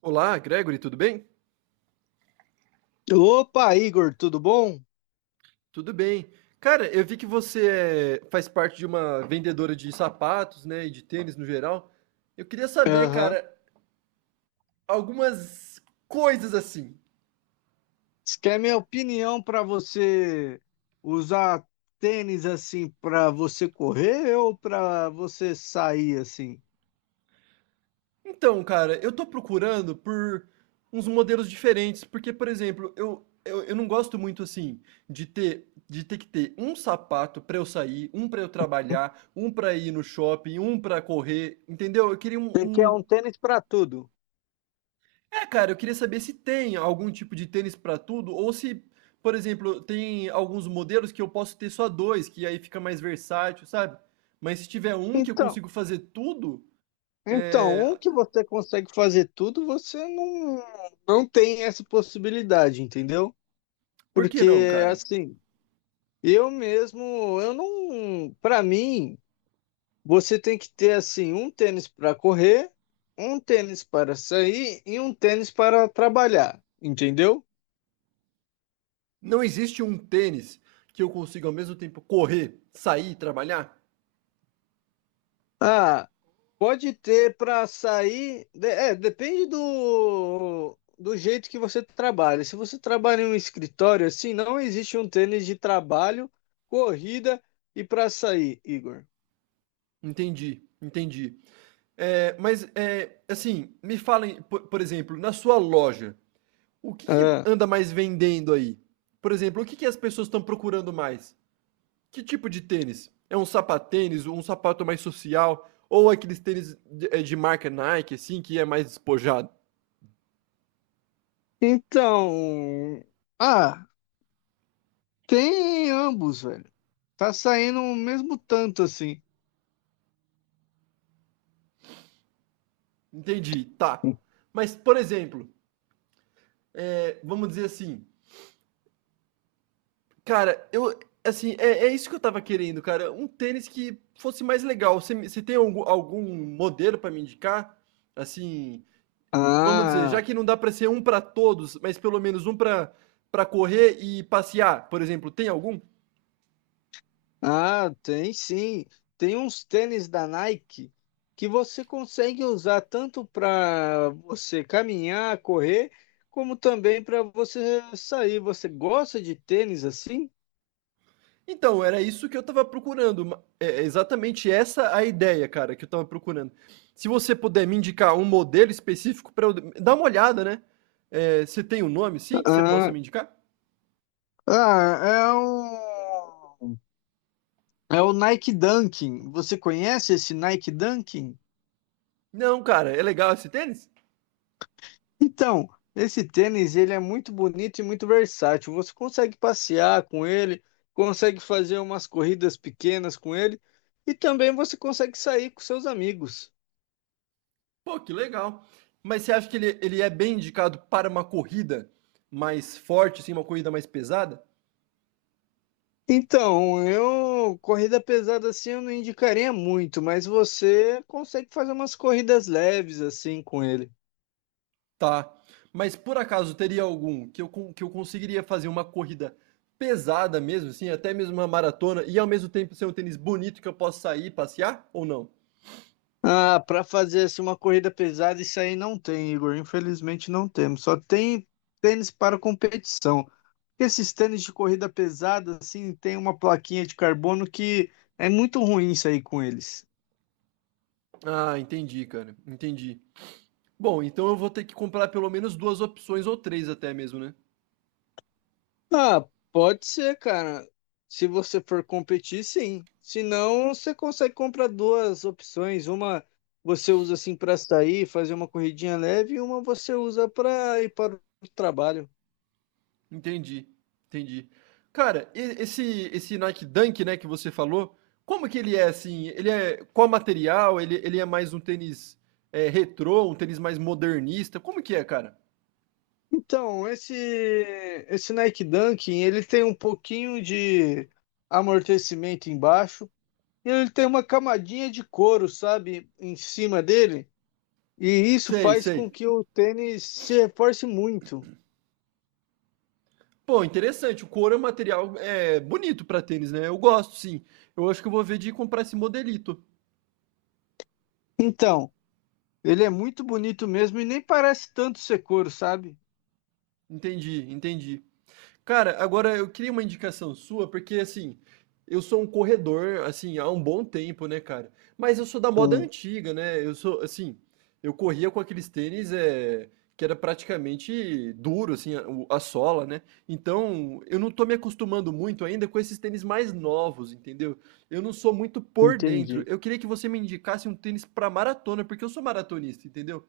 Olá, Gregory, tudo bem? Opa, Igor, tudo bom? Tudo bem. Cara, eu vi que você faz parte de uma vendedora de sapatos, né, e de tênis no geral. Eu queria saber, Aham. cara, algumas coisas assim. Isso que é minha opinião para você usar tênis assim para você correr ou para você sair assim? Então, cara, eu tô procurando por uns modelos diferentes, porque, por exemplo, eu não gosto muito assim de ter que ter um sapato pra eu sair, um pra eu trabalhar, um pra ir no shopping, um pra correr, entendeu? Eu queria um, Você quer um um tênis para tudo? É, cara, eu queria saber se tem algum tipo de tênis para tudo ou se, por exemplo, tem alguns modelos que eu posso ter só dois, que aí fica mais versátil, sabe? Mas se tiver um que eu Então, consigo fazer tudo, então, é... um que você consegue fazer tudo, você não tem essa possibilidade, entendeu? por que não, Porque cara? assim, eu mesmo, eu não, para mim, você tem que ter assim um tênis para correr, um tênis para sair e um tênis para trabalhar, entendeu? Não existe um tênis que eu consiga ao mesmo tempo correr, sair, trabalhar? Ah, pode ter para sair, é, depende do jeito que você trabalha. Se você trabalha em um escritório assim, não existe um tênis de trabalho, corrida e para sair, Igor. Entendi, entendi. É, mas, assim, me falem, por exemplo, na sua loja, o que que Ah, anda mais vendendo aí? Por exemplo, o que que as pessoas estão procurando mais? Que tipo de tênis? É um sapatênis, um sapato mais social, ou aqueles tênis de, de marca Nike, assim, que é mais despojado? então, ah, tem ambos, velho. Tá saindo o mesmo tanto assim. Entendi, tá. Mas, por exemplo, é, vamos dizer assim, cara, eu. Assim, é, é isso que eu tava querendo, cara. Um tênis que fosse mais legal. Você tem algum modelo para me indicar? Assim, vamos dizer, já Ah, que não dá para ser um para todos, mas pelo menos um para correr e passear, por exemplo, tem algum? Ah, tem sim. Tem uns tênis da Nike que você consegue usar tanto para você caminhar, correr, como também para você sair. Você gosta de tênis assim? Então, era isso que eu tava procurando. É exatamente essa a ideia, cara, que eu tava procurando. Se você puder me indicar um modelo específico para eu dar uma olhada, né? É, você tem um nome, sim, que você possa Ah, me indicar? ah, é o Nike Dunking. Você conhece esse Nike Dunking? Não, cara, é legal esse tênis? Então, esse tênis ele é muito bonito e muito versátil. Você consegue passear com ele, consegue fazer umas corridas pequenas com ele e também você consegue sair com seus amigos. Pô, que legal. Mas você acha que ele é bem indicado para uma corrida mais forte, assim, uma corrida mais pesada? Então, eu corrida pesada assim eu não indicaria muito, mas você consegue fazer umas corridas leves assim com ele. Tá. Mas por acaso teria algum que eu conseguiria fazer uma corrida pesada mesmo, assim, até mesmo uma maratona, e ao mesmo tempo ser um tênis bonito que eu possa sair, e passear ou não? Ah, para fazer assim uma corrida pesada isso aí não tem, Igor. Infelizmente não temos. Só tem tênis para competição. Esses tênis de corrida pesada, assim, tem uma plaquinha de carbono que é muito ruim sair com eles. Ah, entendi, cara. Entendi. Bom, então eu vou ter que comprar pelo menos duas opções ou três até mesmo, né? Ah, pode ser, cara. Se você for competir, sim. Se não, você consegue comprar duas opções. Uma você usa assim para sair, fazer uma corridinha leve, e uma você usa para ir para o trabalho. Entendi. Entendi. Cara, esse Nike Dunk, né, que você falou, como que ele é assim? Ele é qual material? Ele é mais um tênis retrô, um tênis mais modernista? Como que é, cara? Então, esse Nike Dunk, ele tem um pouquinho de amortecimento embaixo, e ele tem uma camadinha de couro, sabe, em cima dele, e isso Sei, faz com sei. que o tênis se reforce muito. Pô, interessante. O couro é um material bonito para tênis, né? Eu gosto, sim. Eu acho que eu vou ver de comprar esse modelito. Então, ele é muito bonito mesmo e nem parece tanto ser couro, sabe? Entendi, entendi. Cara, agora eu queria uma indicação sua, porque assim, eu sou um corredor, assim, há um bom tempo, né, cara? Mas eu sou da moda Hum, antiga, né? Eu sou, assim, eu corria com aqueles tênis que era praticamente duro, assim, a sola, né? Então, eu não tô me acostumando muito ainda com esses tênis mais novos, entendeu? Eu não sou muito por dentro. Entendi. Eu queria que você me indicasse um tênis pra maratona, porque eu sou maratonista, entendeu?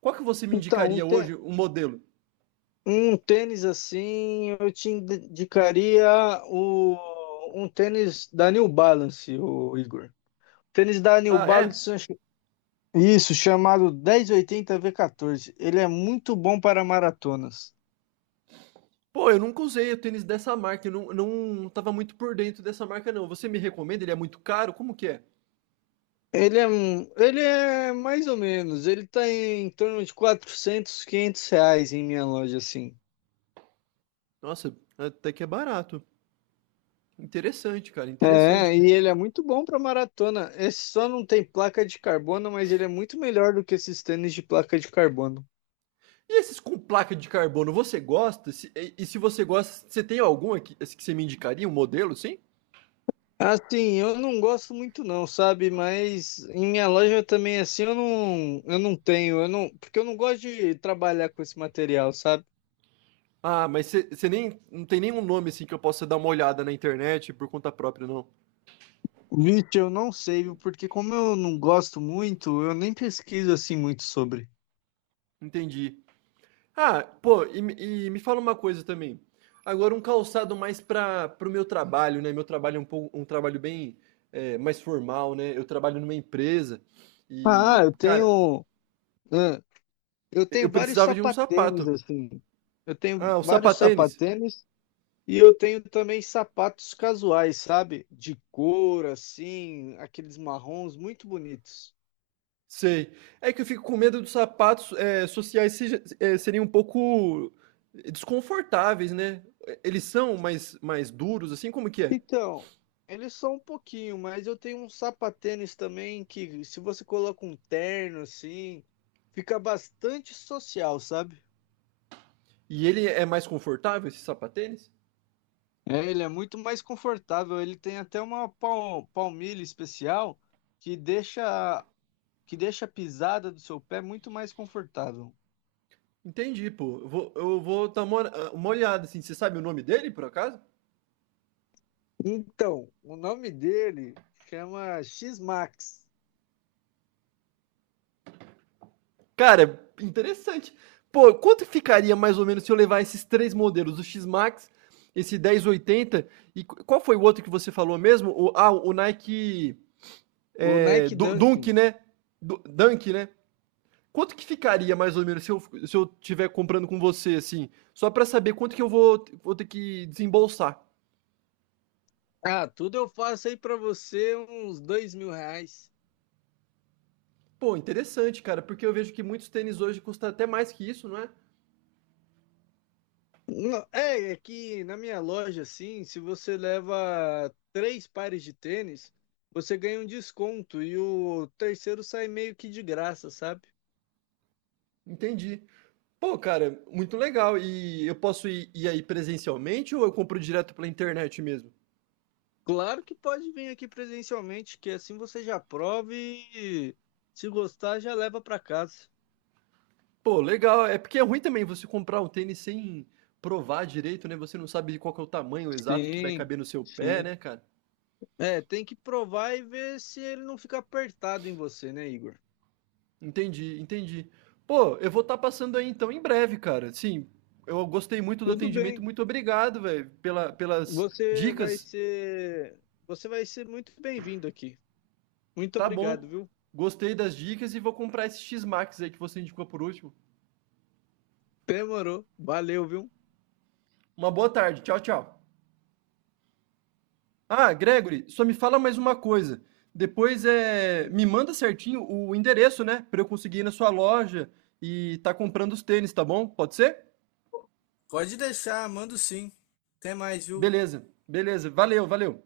Qual que você me Então, indicaria hoje, um modelo? um tênis assim, eu te indicaria um tênis da New Balance, o Igor. Tênis da New Ah, é? Balance, isso, chamado dez oitenta v 14. Ele é muito bom para maratonas. Pô, eu nunca usei o tênis dessa marca, eu não não tava muito por dentro dessa marca não. Você me recomenda? Ele é muito caro? Como que é? Ele é mais ou menos, ele tá em torno de 400, 500 reais em minha loja, assim. Nossa, até que é barato. Interessante, cara, interessante. É, e ele é muito bom para maratona. Esse só não tem placa de carbono, mas ele é muito melhor do que esses tênis de placa de carbono. E esses com placa de carbono, você gosta? Se e e se você gosta, você tem algum aqui assim, que você me indicaria, um modelo, sim? Assim, eu não gosto muito não, sabe? Mas em minha loja também, assim, eu não tenho, eu não, porque eu não gosto de trabalhar com esse material, sabe? Ah, mas você nem não tem nenhum nome, assim, que eu possa dar uma olhada na internet por conta própria, não? Vixe, eu não sei, viu? Porque como eu não gosto muito, eu nem pesquiso assim muito sobre. Entendi. Ah, pô, e me fala uma coisa também. Agora um calçado mais para o meu trabalho, né? Meu trabalho é um pouco um trabalho bem mais formal, né? Eu trabalho numa empresa e, Ah, cara, ah, eu eu tenho vários precisava de um sapatênis sapato. assim. Eu tenho Ah, o vários sapatênis? sapatênis e eu tenho também sapatos casuais, sabe? De couro assim, aqueles marrons muito bonitos. Sei. É que eu fico com medo dos sapatos sociais seja, serem um pouco desconfortáveis, né? Eles são mais, mais duros, assim, como que é? Então, eles são um pouquinho, mas eu tenho um sapatênis também que se você coloca um terno assim, fica bastante social, sabe? E ele é mais confortável, esse sapatênis? É, ele é muito mais confortável. Ele tem até uma palmilha especial que deixa que deixa a pisada do seu pé muito mais confortável. Entendi, pô. Eu vou dar uma olhada, assim. Você sabe o nome dele, por acaso? Então, o nome dele chama X-Max, Cara, interessante. Pô, quanto ficaria mais ou menos se eu levar esses três modelos, o X-Max, esse 1080 e qual foi o outro que você falou mesmo? O Nike o Nike Dunk, Dunkin. né? Dunk, né? Quanto que ficaria mais ou menos se eu tiver comprando com você, assim? Só pra saber quanto que eu vou ter que desembolsar. Ah, tudo eu faço aí pra você uns R$ 2.000. Pô, interessante, cara, porque eu vejo que muitos tênis hoje custam até mais que isso, não é? Não, é que na minha loja, assim, se você leva três pares de tênis, você ganha um desconto e o terceiro sai meio que de graça, sabe? Entendi. Pô, cara, muito legal. E eu posso ir aí presencialmente ou eu compro direto pela internet mesmo? Claro que pode vir aqui presencialmente, que assim você já prova e se gostar já leva pra casa. Pô, legal. É porque é ruim também você comprar um tênis sem provar direito, né? Você não sabe qual que é o tamanho exato que vai Sim, caber no seu pé, sim. né, cara? É, tem que provar e ver se ele não fica apertado em você, né, Igor? Entendi, entendi. Pô, eu vou estar passando aí então em breve, cara. Sim, eu gostei muito do Tudo atendimento. bem. Muito obrigado, velho, pelas Você vai dicas. ser, você vai ser muito bem-vindo aqui. Muito Tá obrigado, bom. viu? Gostei das dicas e vou comprar esse X-Max aí que você indicou por último. Demorou. Valeu, viu? Uma boa tarde. Tchau, tchau. Ah, Gregory, só me fala mais uma coisa. Depois me manda certinho o endereço, né, para eu conseguir ir na sua loja e tá comprando os tênis, tá bom? Pode ser? Pode deixar, mando sim. Até mais, viu? Beleza, beleza. Valeu, valeu.